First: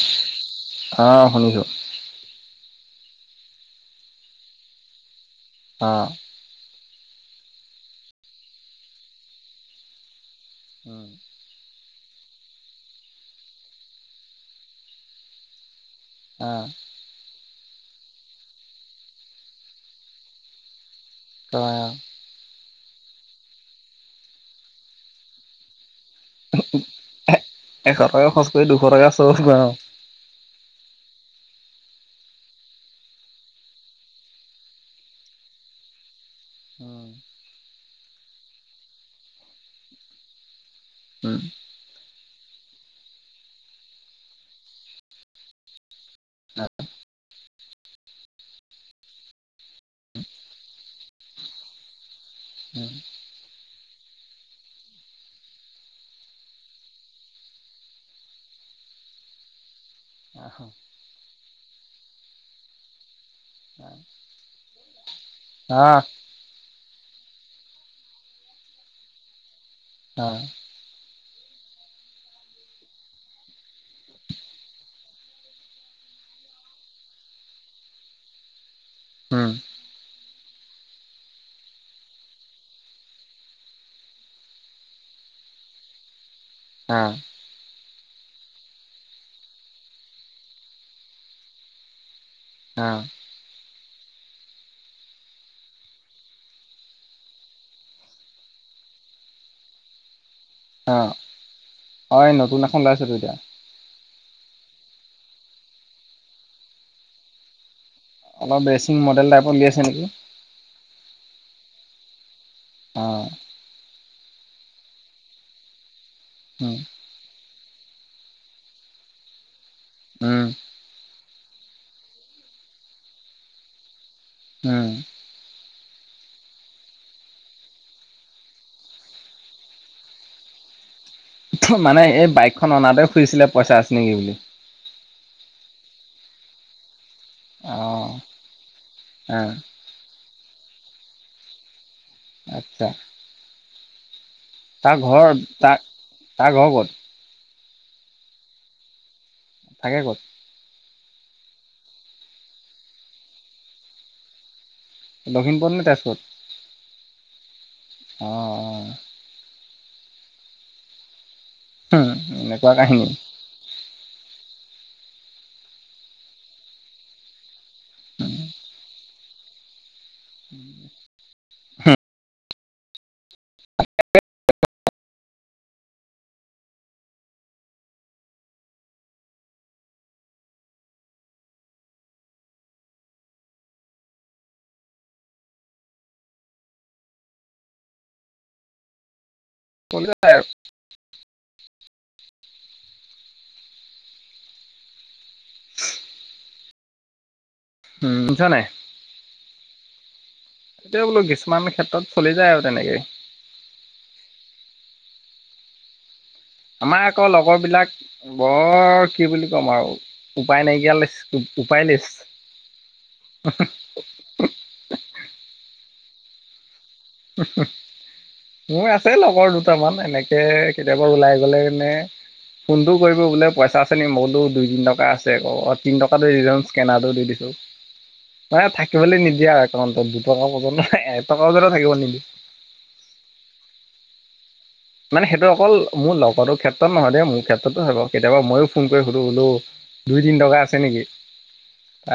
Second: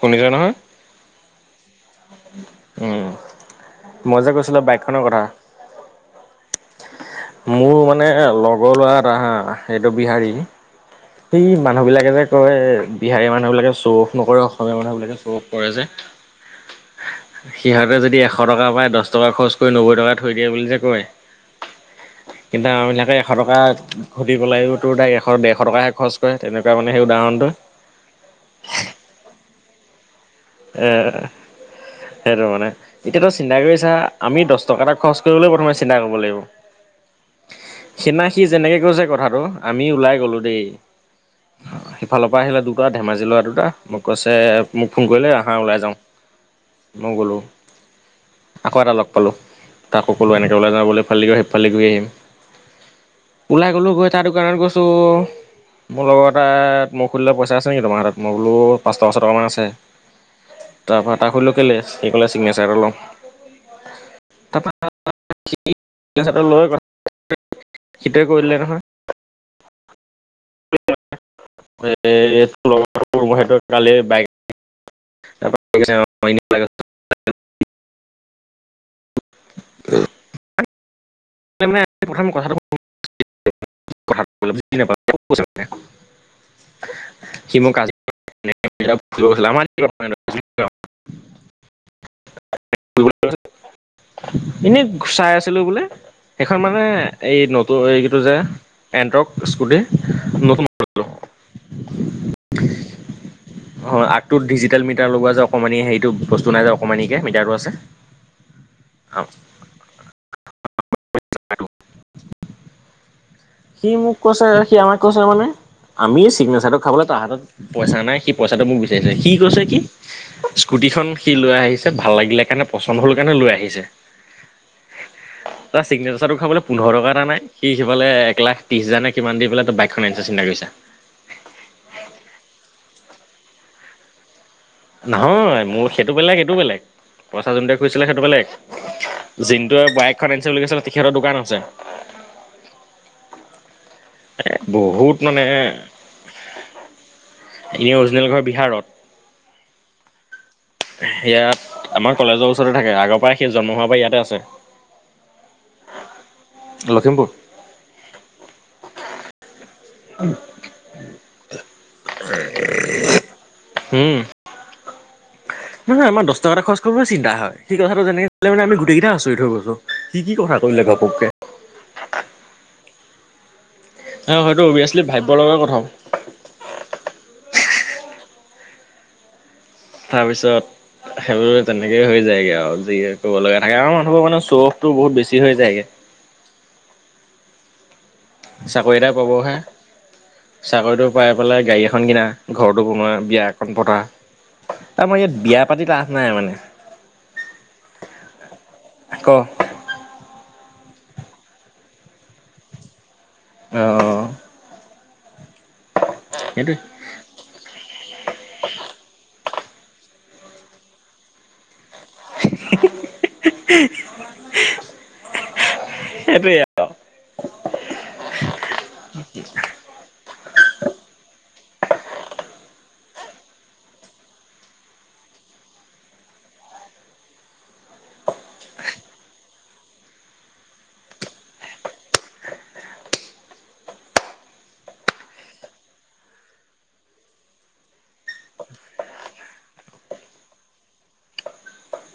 শুনিছা নহয় অহ শুনিছো উম মই যে কৈছিলো বাইকখনৰ কথা অ মোৰ মানে লগৰ ল'ৰা এটা হা এইটো বিহাৰী উম সেই মানুহ বিলাকে যে কয় বিহাৰী মানুহ বিলাকে শ্ব অফ নকৰে অসমীয়া মানুহ বিলাকে শ্বঅফ কৰে যে অ সিহঁতে যদি এশ টকা পায় দহ টকা খৰচ কৰি নব্বৈ টকা থৈ দিয়ে বুলি যে কয় কয় অ কিন্তু আমি বিলাকে এশ টকা ঘটি পেলায়ো তোৰ তাই এশ ডেৰশ টকাহে খৰচ কৰে তেনেকুৱা মানে সেই উদাহৰণটো এশ টকা খৰচ কৰি দুশ টকা শ্ব' অফ্ কৰে অ এ সেইটো মানে এতিয়াতো চিন্তা কৰি ছা, আমি দহ টকা এটা খৰচ কৰিবলৈ প্ৰথমে চিন্তা কৰিব লাগিব উম সেইদিনা সি যেনেকে কৈছে কথাটো আমি ওলাই গলো দেই সিফালৰ পৰা আহিলে দুটা ধেমাজি লৰা দুটা মোক কৈছে মোক ফোন কৰিলে আহা ওলাই যাওঁ [unintelligible] মই গ'লোঁ আকৌ এটা লগ পালোঁ তাকো এনেকে ওলাই যাও বুলি ফালি আহি আহিম ফালি কৰি আহিম উম ওলাই গ'লোঁ গৈ তাৰ দোকানত গৈছোঁ মোৰ লগৰ এটাই মোক সুধিলে পইচা আছে নেকি তোমাৰ হাতত মই বোলো পাঁচটকা ছয় টকামান আছে আহ তাৰপৰা তাক সুধিলো কেলে সি ক'লে চিগনেচাৰ এটা লও তাৰ পৰা [unintelligible] সেইটোৱে কৰি দিলে নহয় অ এ এটো লগৰ সেইটো কালি বাইক [unintelligible] তাৰ মানে প্ৰথম কথাটো [unintelligible] [unintelligible] অ সি মোক আজি [unintelligible] অ এনেই চাই আছিলো বোলে সেইখন মানে এই নতুন এইটো যে এণ্টক স্কুটি নতুন নতুন অ', এই নতুন এখন ওলাইছেতো এতিয়া। হয় আগ টো ডিজিটেল মিটাৰ লগোৱা যায় অকণমানি সেইটো বস্তু নাই যে অকমানিকে মিটাৰটো আছে অলপ ৰেচিং মডেল টাইপত ওলিয়াই ছে নেকি [unintelligible] অ সি মোক কৈছে সি আমাক কৈছে মানে আমি এ উম, চিগনেচাৰটো খাবলৈ মানে। তাহাতত পইচা নাই সি পইচাটো মোক বিচাৰিছে স কৈছে কি। উম। স্কুটিখন সি লৈ আহিছে ভাল লাগিলে কাৰণে পচন্দ হ'ল কাৰণে লৈ আহিছে। উম। তাৰ চিগনেচাৰ টো খাবলৈ পোন্ধৰ টকা এটা নাই সি সিফালে। এক লাখ তিছ হাজাৰে কিমান দি পেলাই ত বাইকখন আনিছে চিন্তা কৰি চা? মানে এই বাইকখন অনাপাই শুইছিলে পইচা আছে নেকি বুলি? নহয় মোৰ সেইটো বেলেগ এইটো বেলেগ। পইচা যোনটোৱে খোজিছিলে অ', সেইটো বেলেগ অ', যোনটোৱে বাইক। ফাইনেন্ঞ্চিয়েল তেখেতৰ দোকান আছে। আচ্ছা এ তাৰ বহুত ঘৰ মানে তাৰ তাৰ ঘৰ ক'ত? এনে অৰিজিনেল ঘৰ বিহাৰত। থাকে ক'ত? ইয়াত আমাৰ কলেজৰ ওচৰতে থাকে আগৰ পৰাই সেই জন্ম হোৱাৰ পৰা ইয়াতে আছে। লখিমপুৰত নে তেজপত? লখিমপুৰ অঁ। [unintelligible] উম এনেকুৱা কাহিনী। উম নহ নহয় আমাৰ দহ টকা এটা খৰচ কৰিবলৈ চিন্তা হয়। সেই কথাটো যেনেক মানে আমি গোটেইকেইটা আছৰিত হৈ গৈছো সী কি কথা কৰিলে উম, ঘপকে। [unintelligible] হয় হয়েইটো অভিয়াচলি ভাবিব লগে কথা। তাৰপিছত। সেইবোৰ তেনেকেই হৈ যায়গে আৰু যিয়ে ক'ব লগা থাকে আৰু মানুহবোৰ মানে চখতো বহুত বেছি হৈ যায়গে। চাকৰি এটা পাবহে। কলাই আৰু। চাকৰিটো পাই পেলাই গাড়ী এখন কিনা ঘৰটো বনোৱা বিয়াখন পতা আমাৰ ইয়াত। বিয়া পাতি লাভ নাই মানে। উম শুনিছ নাই? আ ক। এতিয়া বোলো কিছুমান ক্ষেত্ৰত চলি যায় আৰু তেনেকেই। অঁ। সেইটোয়ে। আমাৰ আকৌ লগৰবিলাক। বৰ কি বুলি ক'ম আৰু উপায় নাইকিয়া লৈ উপায় লেছ। [unintelligible] সেইটোৱে আও। উ [unintelligible] মোৰ আছে লগৰ দুটামান এনেকে কেতিয়াবা ওলাই গ'লে মনে। ফোনটো কৰিব বোলে পইচা আছে নেকি মোলো দুই তিন টকা আছে আ তিন টকাটো দি দে চুন স্কেনাৰটো দিছো। মানে থাকিবলৈ নিদিয়া আও একাউন্টত দুটকা ন এ টকা ব থাকিব নেকি। [unintelligible] মানে সেইটো অকল মোৰ লগৰটো ক্ষেত্ৰত নহয় দেই মোৰ ক্ষেত্ৰতো হয় কেতিয়াবা মইো ফোন কৰি সুধো বোলো। দুই তিন টকা আছে নেকি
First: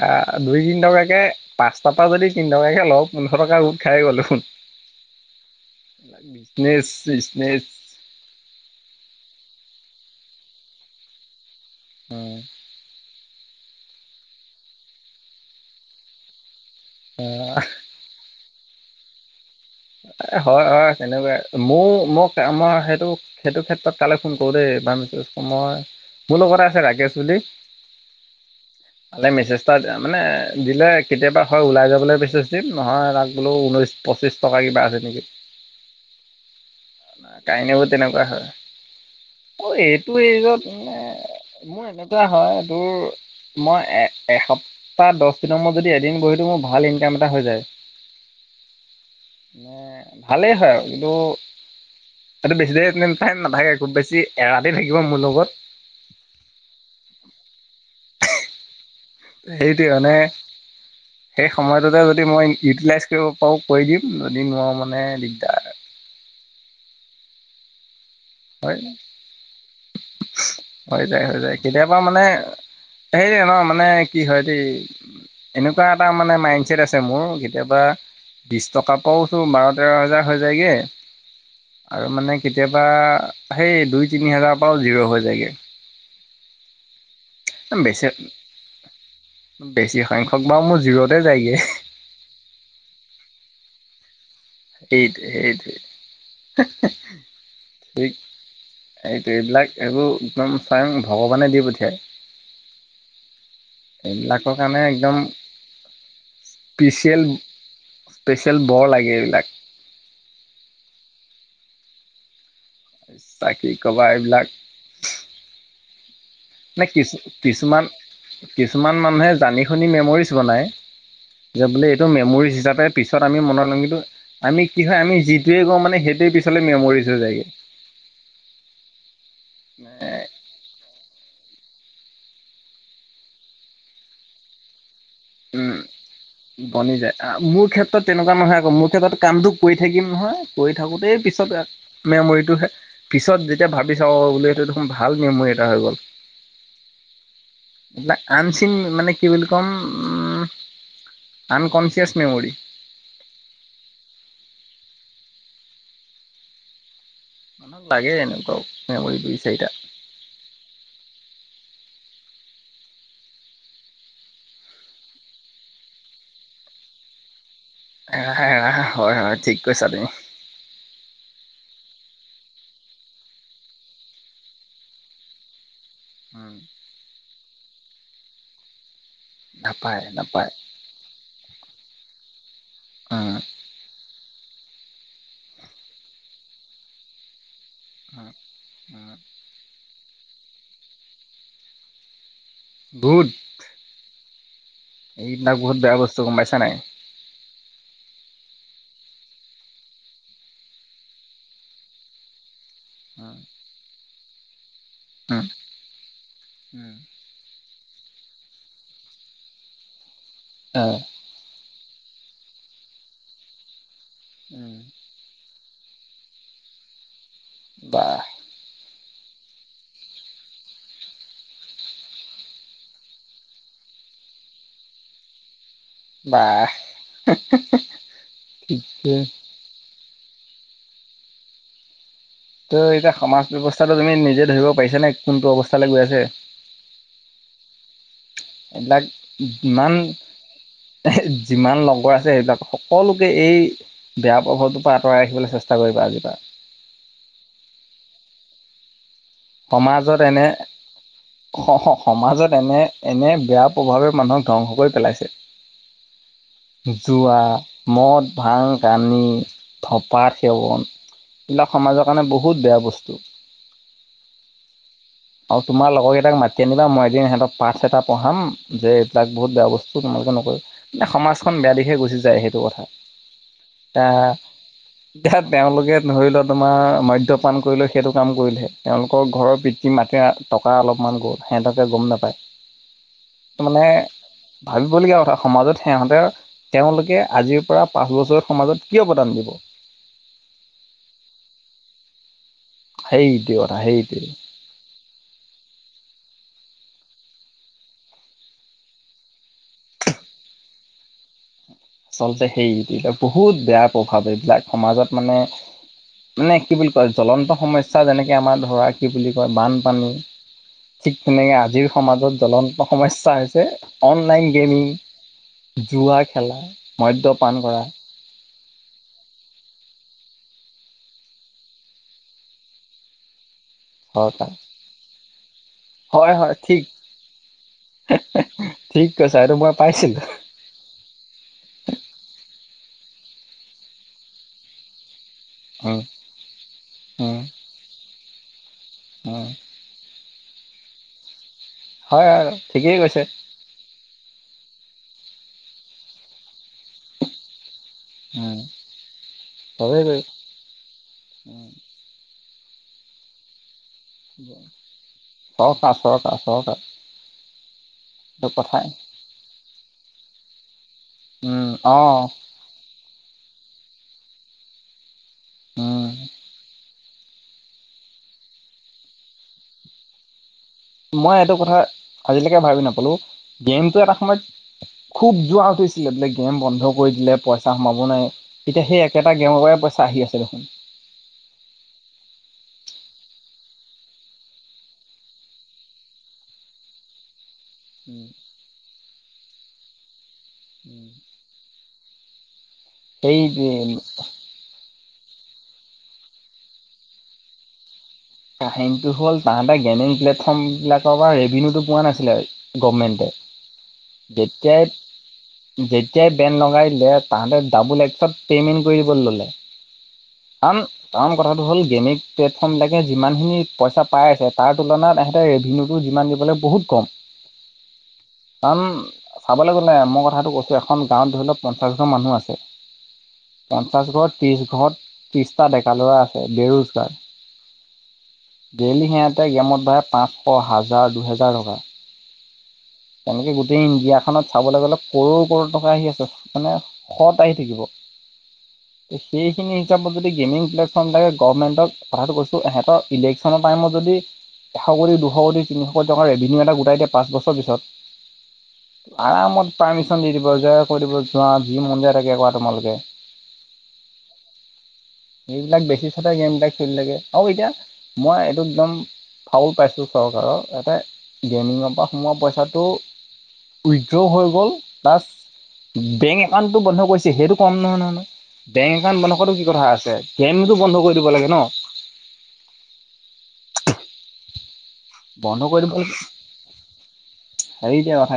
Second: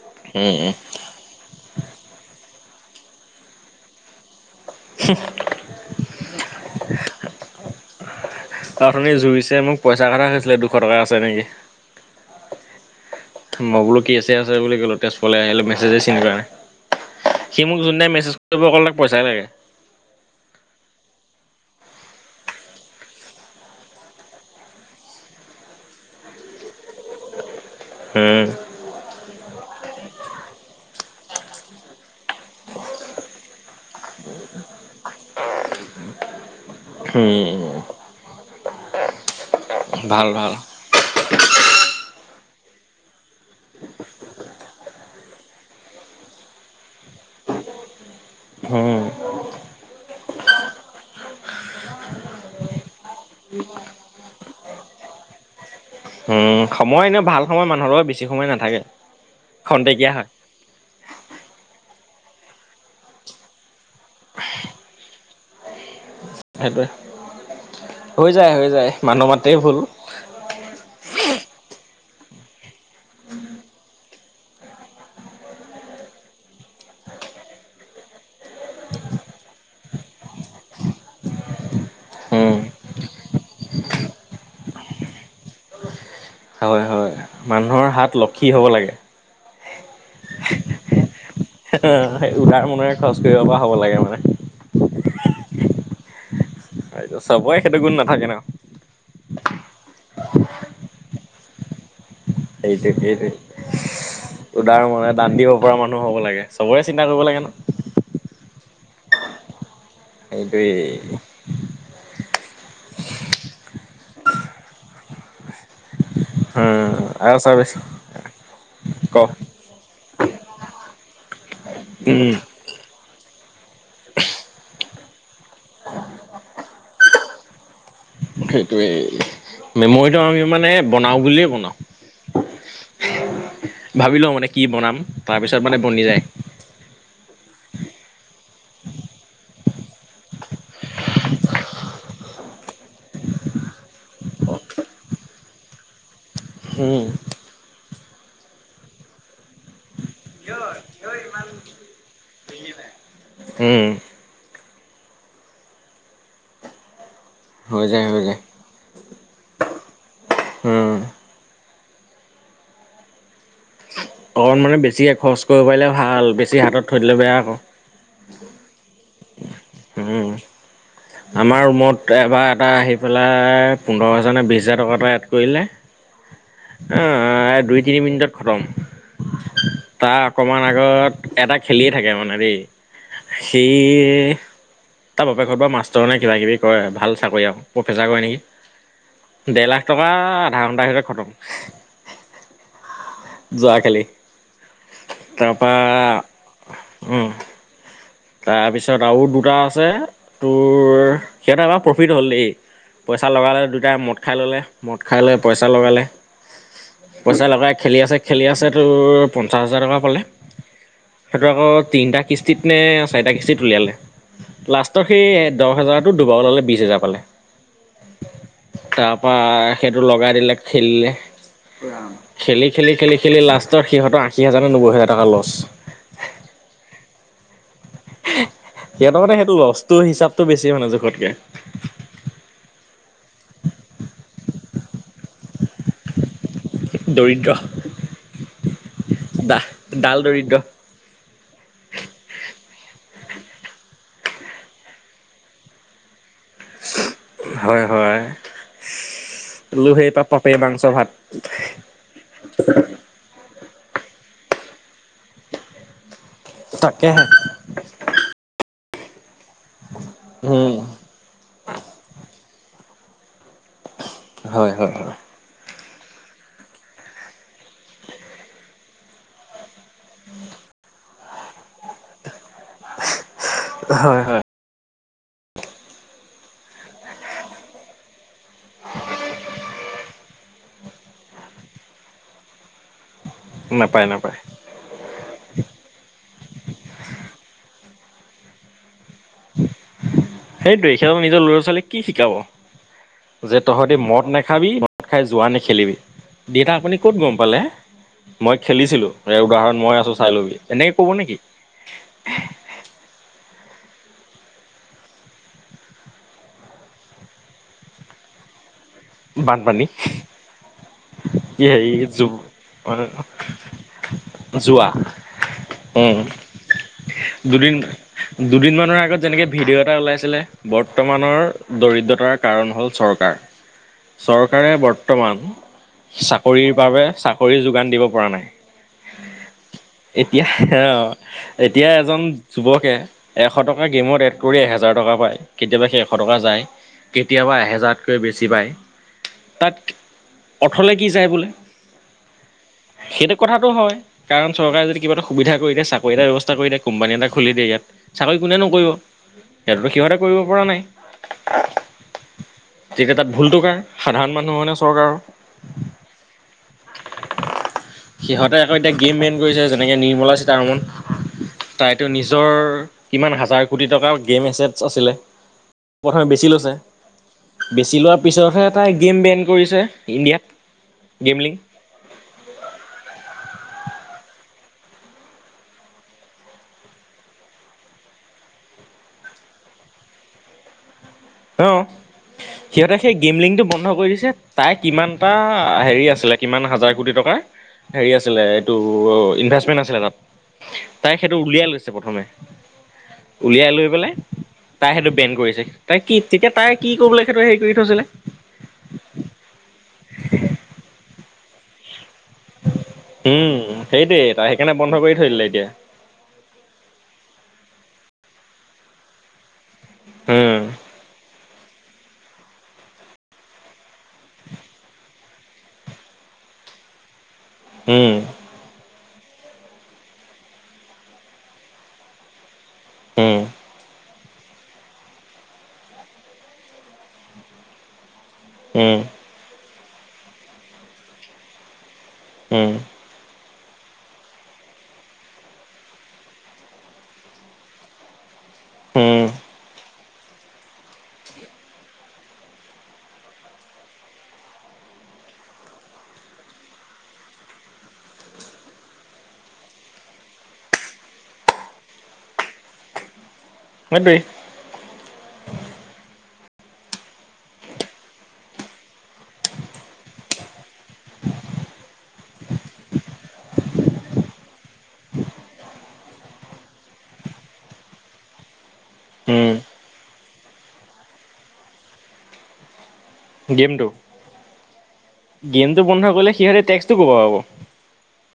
আহ উম দুই উম তিন টকাকে। পাঁচতাপা যদি তিনি টকাকে লওঁ পোন্ধৰ টকা গোট খাই গল চুন। [unintelligible] বিজনেচ বিছনেচ অ তুনি জুইছে মোক পইচা কথা হৈছিলে দুশ টকা আছে নেকি? উম মই বোলো কি আছে আছে বুলি ক'লো, তেজপুৰ আহিলো মেছেজে চিন কাৰা। এ সি মোক যোন দিনাই মেছেজ কৰিব অকল তাক পইচাই লাগে। এ হয় হয়, তেনেকুৱাই মোৰ মোক আমাৰ সেইটো সেইটো ক্ষেত্ৰত কালে ফোন কৰো দেই ব মই মোৰ লগতে আছে ৰাকেশ বুলি। উম তালে মেছেজ এটা মানে দিলে কেতিয়াবা হয় ওলাই যাবলৈ মেছেজ দিম নহয় তাক বোলো ঊনৈশ পঁচিছ টকা কিবা আছে নেকি কাহিনী উম বোৰ তেনেকুৱা হয়। অঁ ভাল এইটো ভাল এইজত মানে মোৰ এনেকুৱা হয়, তোৰ মই এ এসপ্তাহ দছ দিনৰ মোৰত যদি এদিন বহি থাকোঁ, মোৰ ভাল ইনকাম এটা হৈ যায়। অঁহ মানে ভালেই হয় আৰু কিন্ত এইটো বেছি দেৰি তে নাথাকে খুব বেছি এৰাতি থাকিব মোৰ লগত। উম, সময় এনে ভাল সময় মানুহৰ লগত বেছি সময় নাথাকে। সেইটোৱে খন্তেকীয়া মানে। হয় সেই সময়টোতে যদি মই ইউটিলাইজ কৰিব পাৰোঁ কৰি দিম, যদি নোৱাৰোঁ মানে দিগদাৰ। সেইটোৱে, হৈ যায় হৈ যায় মানুহ মাতেই ভুল। হৈ যায় হৈ যায়, কেতিয়াবা মানে হেৰি ন মানে কি হয় দেই। এনেকুৱা এটা মানে মাইণ্ডচছেট আছে, মোৰ কেতিয়াবা। বিছ টকাকেও বাৰ তেৰ হাজাৰ হৈ যায়গে। আৰু মানে উম কেতিয়াবা সেই দুই তিনি হাজাৰৰ পৰাও জিৰ' হৈ যায়গে। হয় হয় মানুহৰ বেছি হাত লক্ষী হ'ব লাগে। বেছি সংখ্যক বাৰু মোৰ জিৰ'তে যায়গে। অঁ, সেই উদাৰ মনেৰে খৰচ কৰিব পৰা হ'ব লাগে মানে। সেইটোৱেই সেইটোৱেই। সেইটো, চবেৰে সেইটো গুণ নাথাকে ন। সেইটো এইবিলাক এইবোৰ একদম টাইম ভগৱানে দি পঠিয়ায়। এইটোৱে এইটোৱে। এইবিলাকৰ কাৰণে উদাৰ মন একদম দান দিব পৰা মানুহ হ'ব লাগে, চবৰে চিন্তা স্পেচিয়েল কৰিব লাগে ন। স্পেচিয়েল বৰ লাগে এইবিলাক। সেইটোৱেই বাকী কবাৰ এইবিলাক। নে কিছু আৰু চাৰ্ভিচ কিছুমান কিছুমান ক মানুহে জানি শুনি মেমৰিজ বনাই। যে বোলে এইটো উম মেমৰিজ হিচাপে। পিছত আমি মন লওঁ কিন্তু আমি কি হয় আমি যিটোৱে কওঁ মানে সেইটোৱে পিছলে মেম'ৰিজ হৈ যায়গে। সেইটোৱে মেমৰিটো এ আমি মানে বনাও বুলিয়ে বনাও। ভাবি লও মানে কি বনাম, তাৰপিছত উম মানে বনি যায়। বনি যায় অঁ, মোৰ ক্ষেত্ৰত তেনেকুৱা নহয় আকৌ মোৰ ক্ষেত্ৰত কামটো কৰি থাকিম নহয় কৰি থাকোতেই পিছত মেমৰিতটো পিছত যেতিয়া ভাবি চাওঁ বোলে স এইটোৱে দেখোন ভাল মেমৰি এটা হৈ গ'ল। হুম না আনচিন মানে কি বুলি কম? [unintelligible] Unconscious memory. উম। হৈ যায় থাকে হৈ যায় এনেকুৱাও মেমৰী দুই-চাৰিটা। হুম। অকণ মানে বেছিয়ে খৰচ কৰিব পাৰিলে ভাল, বেছি হাতত থৈ দিলে বেয়া আকৌ। এৰা এৰা, হয় হয়, ঠিক কৈছা তুমি। উম আমাৰ ৰুমত এবাৰ এটা আহি পেলাই পোন্ধৰ হেজাৰ নে বিছ হেজাৰ টকা এটা এড কৰিলে। উম। আহ, দুই-তিনি মিনিটতে খতম। নাপায় তাৰ নাপায় অকমান আগত এটা খেলিয়ে থাকে মানে দেই, উম সি সি তাৰ বাপেকৰ পৰা মাষ্টৰ নে কিবা-কিবি কৰে, ভাল চাকৰি আৰু। প্ৰফেচাৰ কৰে নেকি? উম ডেৰ লাখ টকা আধা ঘণ্টাৰ ভিতৰত খতম। বহুত যোৱাকালি তাৰ এইবিলাক বহুত বেয়া বস্তু গম পাইছা নাই পৰা উম। তাৰপিছত আও দুটা আছে, তোৰ সিহঁতে বাৰু প্ৰফিট হ'ল দেই। পইচা উম লগালে দুটাই মদ খাই ল'লে। মদ খাই লৈ উম পইচা লগালে। উম। পইচা লগাই খেলি আছে, খেলি আছে, তোৰ পঞ্চাশ হাজাৰ টকা পালে। অঁ। সেইটো আকৌ তিনটা কিস্তিত নে? চাৰিটা কিস্তিত উলিয়ালে। উম লাষ্টৰ সেই দহ হেজাৰটো দুবাৰ ওলালে, বিছ হেজাৰ পালে। বাহ। তাৰপা সেইটো লগাই দিলে, খেলিলে। খেলি, খেলি, খেলি, খেলি লাষ্টত সিহঁতৰ আশী হাজাৰ নে নব্বৈ হেজাৰ টকা লছ। ৱাহ হে, হে সিহঁতৰ মানে সেইটো লছটো হিচাপটো বেছি, মানে জোখতকে। তোৰ এতিয়া সমাজ ব্যৱস্থাটো তুমি নিজে ধৰিব পাৰিছানে, কোনটো অৱস্থালৈ গৈ আছে? দৰিদ্ৰ এইবিলাক দাহ ইমান ডাল দৰিদ্ৰ যিমান লগৰ আছে, সেইবিলাক সকলোকে এই বেয়া প্ৰভাৱটোৰ পৰা আঁতৰাই ৰাখিবলৈ চেষ্টা কৰিবা আজিৰ পৰা। হয় হয়, লোভেই পাপ, পাপেই মাংস-ভাত। অঁ, সমাজত এনে এনে বেয়া প্ৰভাৱে মানুহক ধ্বংস কৰি পেলাইছে। তাকেহে জুৱা, মদ, ভাং, কানি ধঁপাত উম সেৱন--এইবিলাক সমাজৰ কাৰণে বহুত বেয়া বস্তু। হয়, হয়, হয়। আৰু তোমাৰ লগৰকেইটাক মাতি আনিবা, মই এদিন সিহঁতক পাঠ এটা পঢ়াম যে এইবিলাক বহুত বেয়া বস্তু তোমালোকে এ, সমাজখন বেয়া দিশে গুচি যায়, সেইটো কথা। তা এতিয়া তেওঁলোকে ধৰি ল, তোমা মদ্যপান কৰি লৈ সেইটো কাম কৰিলে। তেওঁলোকৰ ঘৰৰ পিতৃ মাকে টকা অলপমান গ'ল, সিহঁতকে গম নাপায়। ত' মানে নাপায় নাপায় ভাবিবলগীয়া কথা, সমাজত সিহঁতে তেওঁলোকে আজিৰ পৰা পাঁচ বছৰত সমাজত কি অৱদান দিব? সেইটোয়ে, সিহঁত নিজৰ লৰা-ছোৱালীক কি শিকাব? সেইটোৱে যে, কথা তহঁতি সেইটোৱে মদ নাখাবি? মদ খাই জুৱা নেখেলিবি। দেতা, আপুনি ক'ত গম পালে? মই খেলিছিলোঁ--উদাহৰণ মই আছো, চাই লবি। এনেকে ক'ব নেকি? আচলতে সেইবিলাক বহুত বেয়া প্ৰভাৱ, এইবিলাক সমাজত মানে মানে কি বুলি কয়, জ্বলন্ত সমস্যা যেনেকে আমাৰ ধৰা--কি বুলি কয়? বানপানী, ঠিক তেনেকে, কি আজিৰ হেৰি জু সমাজত জ্বলন্ত সমস্যা হৈছে অনলাইন গেমিং। যোৱা উম জোৱা খেলা, মদ্যপান দুদিন। কৰা দুদিন মানৰ আগত যেনেকে ভিডিঅ' এটা ওলাইছিলে বৰ্তমানৰ দৰিদ্ৰতাৰ কাৰণ হ'ল চৰকাৰ, হয় পাই চৰকাৰে বৰ্তমান, হয় হয় চাকৰিৰ ঠিক বাবে চাকৰি যোগান দিব পৰা নাই! ঠিক কৈছা এইটো মই পাইছিলো এতিয়া আহ‌ এতিয়া এজন যুৱকে এশ টকা গেমত এড কৰি এহেজাৰ টকা পায়! কেতিয়াবা উম সেই এশ টকা যায় উম কেতিয়াবা এহেজাৰতকৈ বেছি পায়। উম তাত অথলে কি যায় বোলে? হয়, হয় ঠিকেই কৈছে। কথাটো সেইটো হয় কাৰণ চৰকাৰে যদি কিবা এটা সুবিধা কৰি দিয় চাকৰি এটা ব্যৱস্থা কৰি দিয়ে কোম্পানী এটা খুলি দিয়ে ইয়াত চাকৰি উম কোনে নকৰিব ইহঁতো চবেই সিহঁতে কৰি কৰিব। পৰা নাই তেতিয়া গাত ভুলটো কাৰ সাধাৰণ মানুহ মানে চৰকাৰৰ। চৰকাৰ চৰকাৰ চৰকাৰ এইটো সিহঁতে আকৌ কথাই এতিয়া গেম মেইন কৰিছে যেনেকে নিৰ্মলা সীতাৰমন। উম অ তাইতো নিজৰ কিমান হাজাৰ কোটি টকাৰ গেম এছেটছ আছিলে উম প্ৰথমে বেছি লৈছে। বেচি লোৱাৰ পিছতহে তাই গেম বেণ্ড কৰিছে ইণ্ডিয়াত। মই গেমলিং এইটো কথা আজিলৈকে ভাবি নাপালো গেমতটো এটা সময়ত‌ খুব জোৱা উঠিছিলে বোলে গেম বন্ধ কৰি দিলে পইচা সোমাব নাই। এতিয়া সেই একেটা গেমৰ পৰা পইচা আহি আছে দেখোন। অ সিহঁতে সেই গেম লিংকটো বন্ধ কৰি দিছে তাৰে কিমান এটা হেৰি আছিলে কিমান হাজাৰ কোটি টকাৰ হেৰি আছিলে এইটো ইনভেষ্টমেণ্ট আছিলে তাত তাই সেইটো সেইটো উলিয়াই লৈছে প্ৰথমে সেই উলিয়াই লৈ পেলাই তাই সেইটো বেন্ড কৰিছে। তাই কি তেতিয়া তাই কি কৰিবলৈ সেইটো হেৰি কৰি থৈছিলে? কাহিনীটো হ'ল তাহাঁতে গেনেইন প্লেটফৰ্ম বিলাকৰ পৰা ৰেভিনউটো পোৱা নাছিলে আৰু গভৰ্ণমেণ্ট উম সেইটোৱে তাই সেইকাৰণে বন্ধ কৰি থৈ দিলে এতিয়া যেতিয়াই যেতিয়াই বেন্ড লগাই দিলে তাহাঁতে ডাবুল এক্সত পেমেণ্ট কৰি দিবলৈ ললে উম কাৰণ কাৰণ কথাটো হ'ল গেমিং প্লেটফৰ্ম বিলাকে যিমানখিনি পইচা পাই আছে তাৰ তুলনাত সহঁতে ৰেভিনউটো যিমান দিবলৈ বহুত কম। উম। কাৰণ চাবলৈ গ'লে মই কথাটো কৈছো এখন গাঁৱত ধৰি লওক পঞ্চাচ হাজাৰ মানুহ আছে। উম। পঞ্চাশ ঘৰত ত্ৰিশ ঘৰত ত্ৰিশটা ডেকা ল'ৰা আছে বেৰোজগাৰ। উম ডেইলি সিহতে গেমত বাঢ়ে পাঁচশ হাজাৰ দুহোজাৰ টকা। উম। তেনেকে গোটেই ইণ্ডিয়াখনত চাবলৈ গ'লে কৰ কৰ টকা আহি আছে মানে। শত আহি থাকিব। হম। সেইখিনি হিচাপত যদি গেমিং প্লেকফৰ্ম থাকে গভৰ্মেন্টক কথাটো কৈছোঁ সিহঁতৰ ইলেকশ্যনৰ টাইমত যদি এশকোটি দুশকোটি তিনিশ কটোটি ৰেভিনিও গোটাই দিয়ে পাঁচ বছৰৰ পিছত। [unintelligible] আৰামত পাৰ্মিচন দি দিব যে কৈ দিব যোৱা যি মন যায় তাকে কৰা তোমালোকে। সেইটোৱেই। এইবিলাক বেছি চতে গেম বিলাক খেলি লেগে আৰু এতিয়া মই এইটো একদম ফাউল পাইছোঁ চৰকাৰৰ ইয়াতে গেমিঙৰ পৰা সোমোৱা পইচাত ত' উইড্ৰ' হৈ গ'ল প্লাছ বেংক একাউণ্টটো বন্ধ কৰিছে সেইটো কম নহয় নহয় নয় বেংক একাউণ্ট বন্ধ উম কৰা কি কথা আছে ফেনো বন্ধ কৰি দিব লাগে ন গেমটো কৰি গেমতটো দিব লাগে বন্ধ কৰিলে সিহঁতে টেক্সটো কৰ পৰা পাব হেৰি যে থা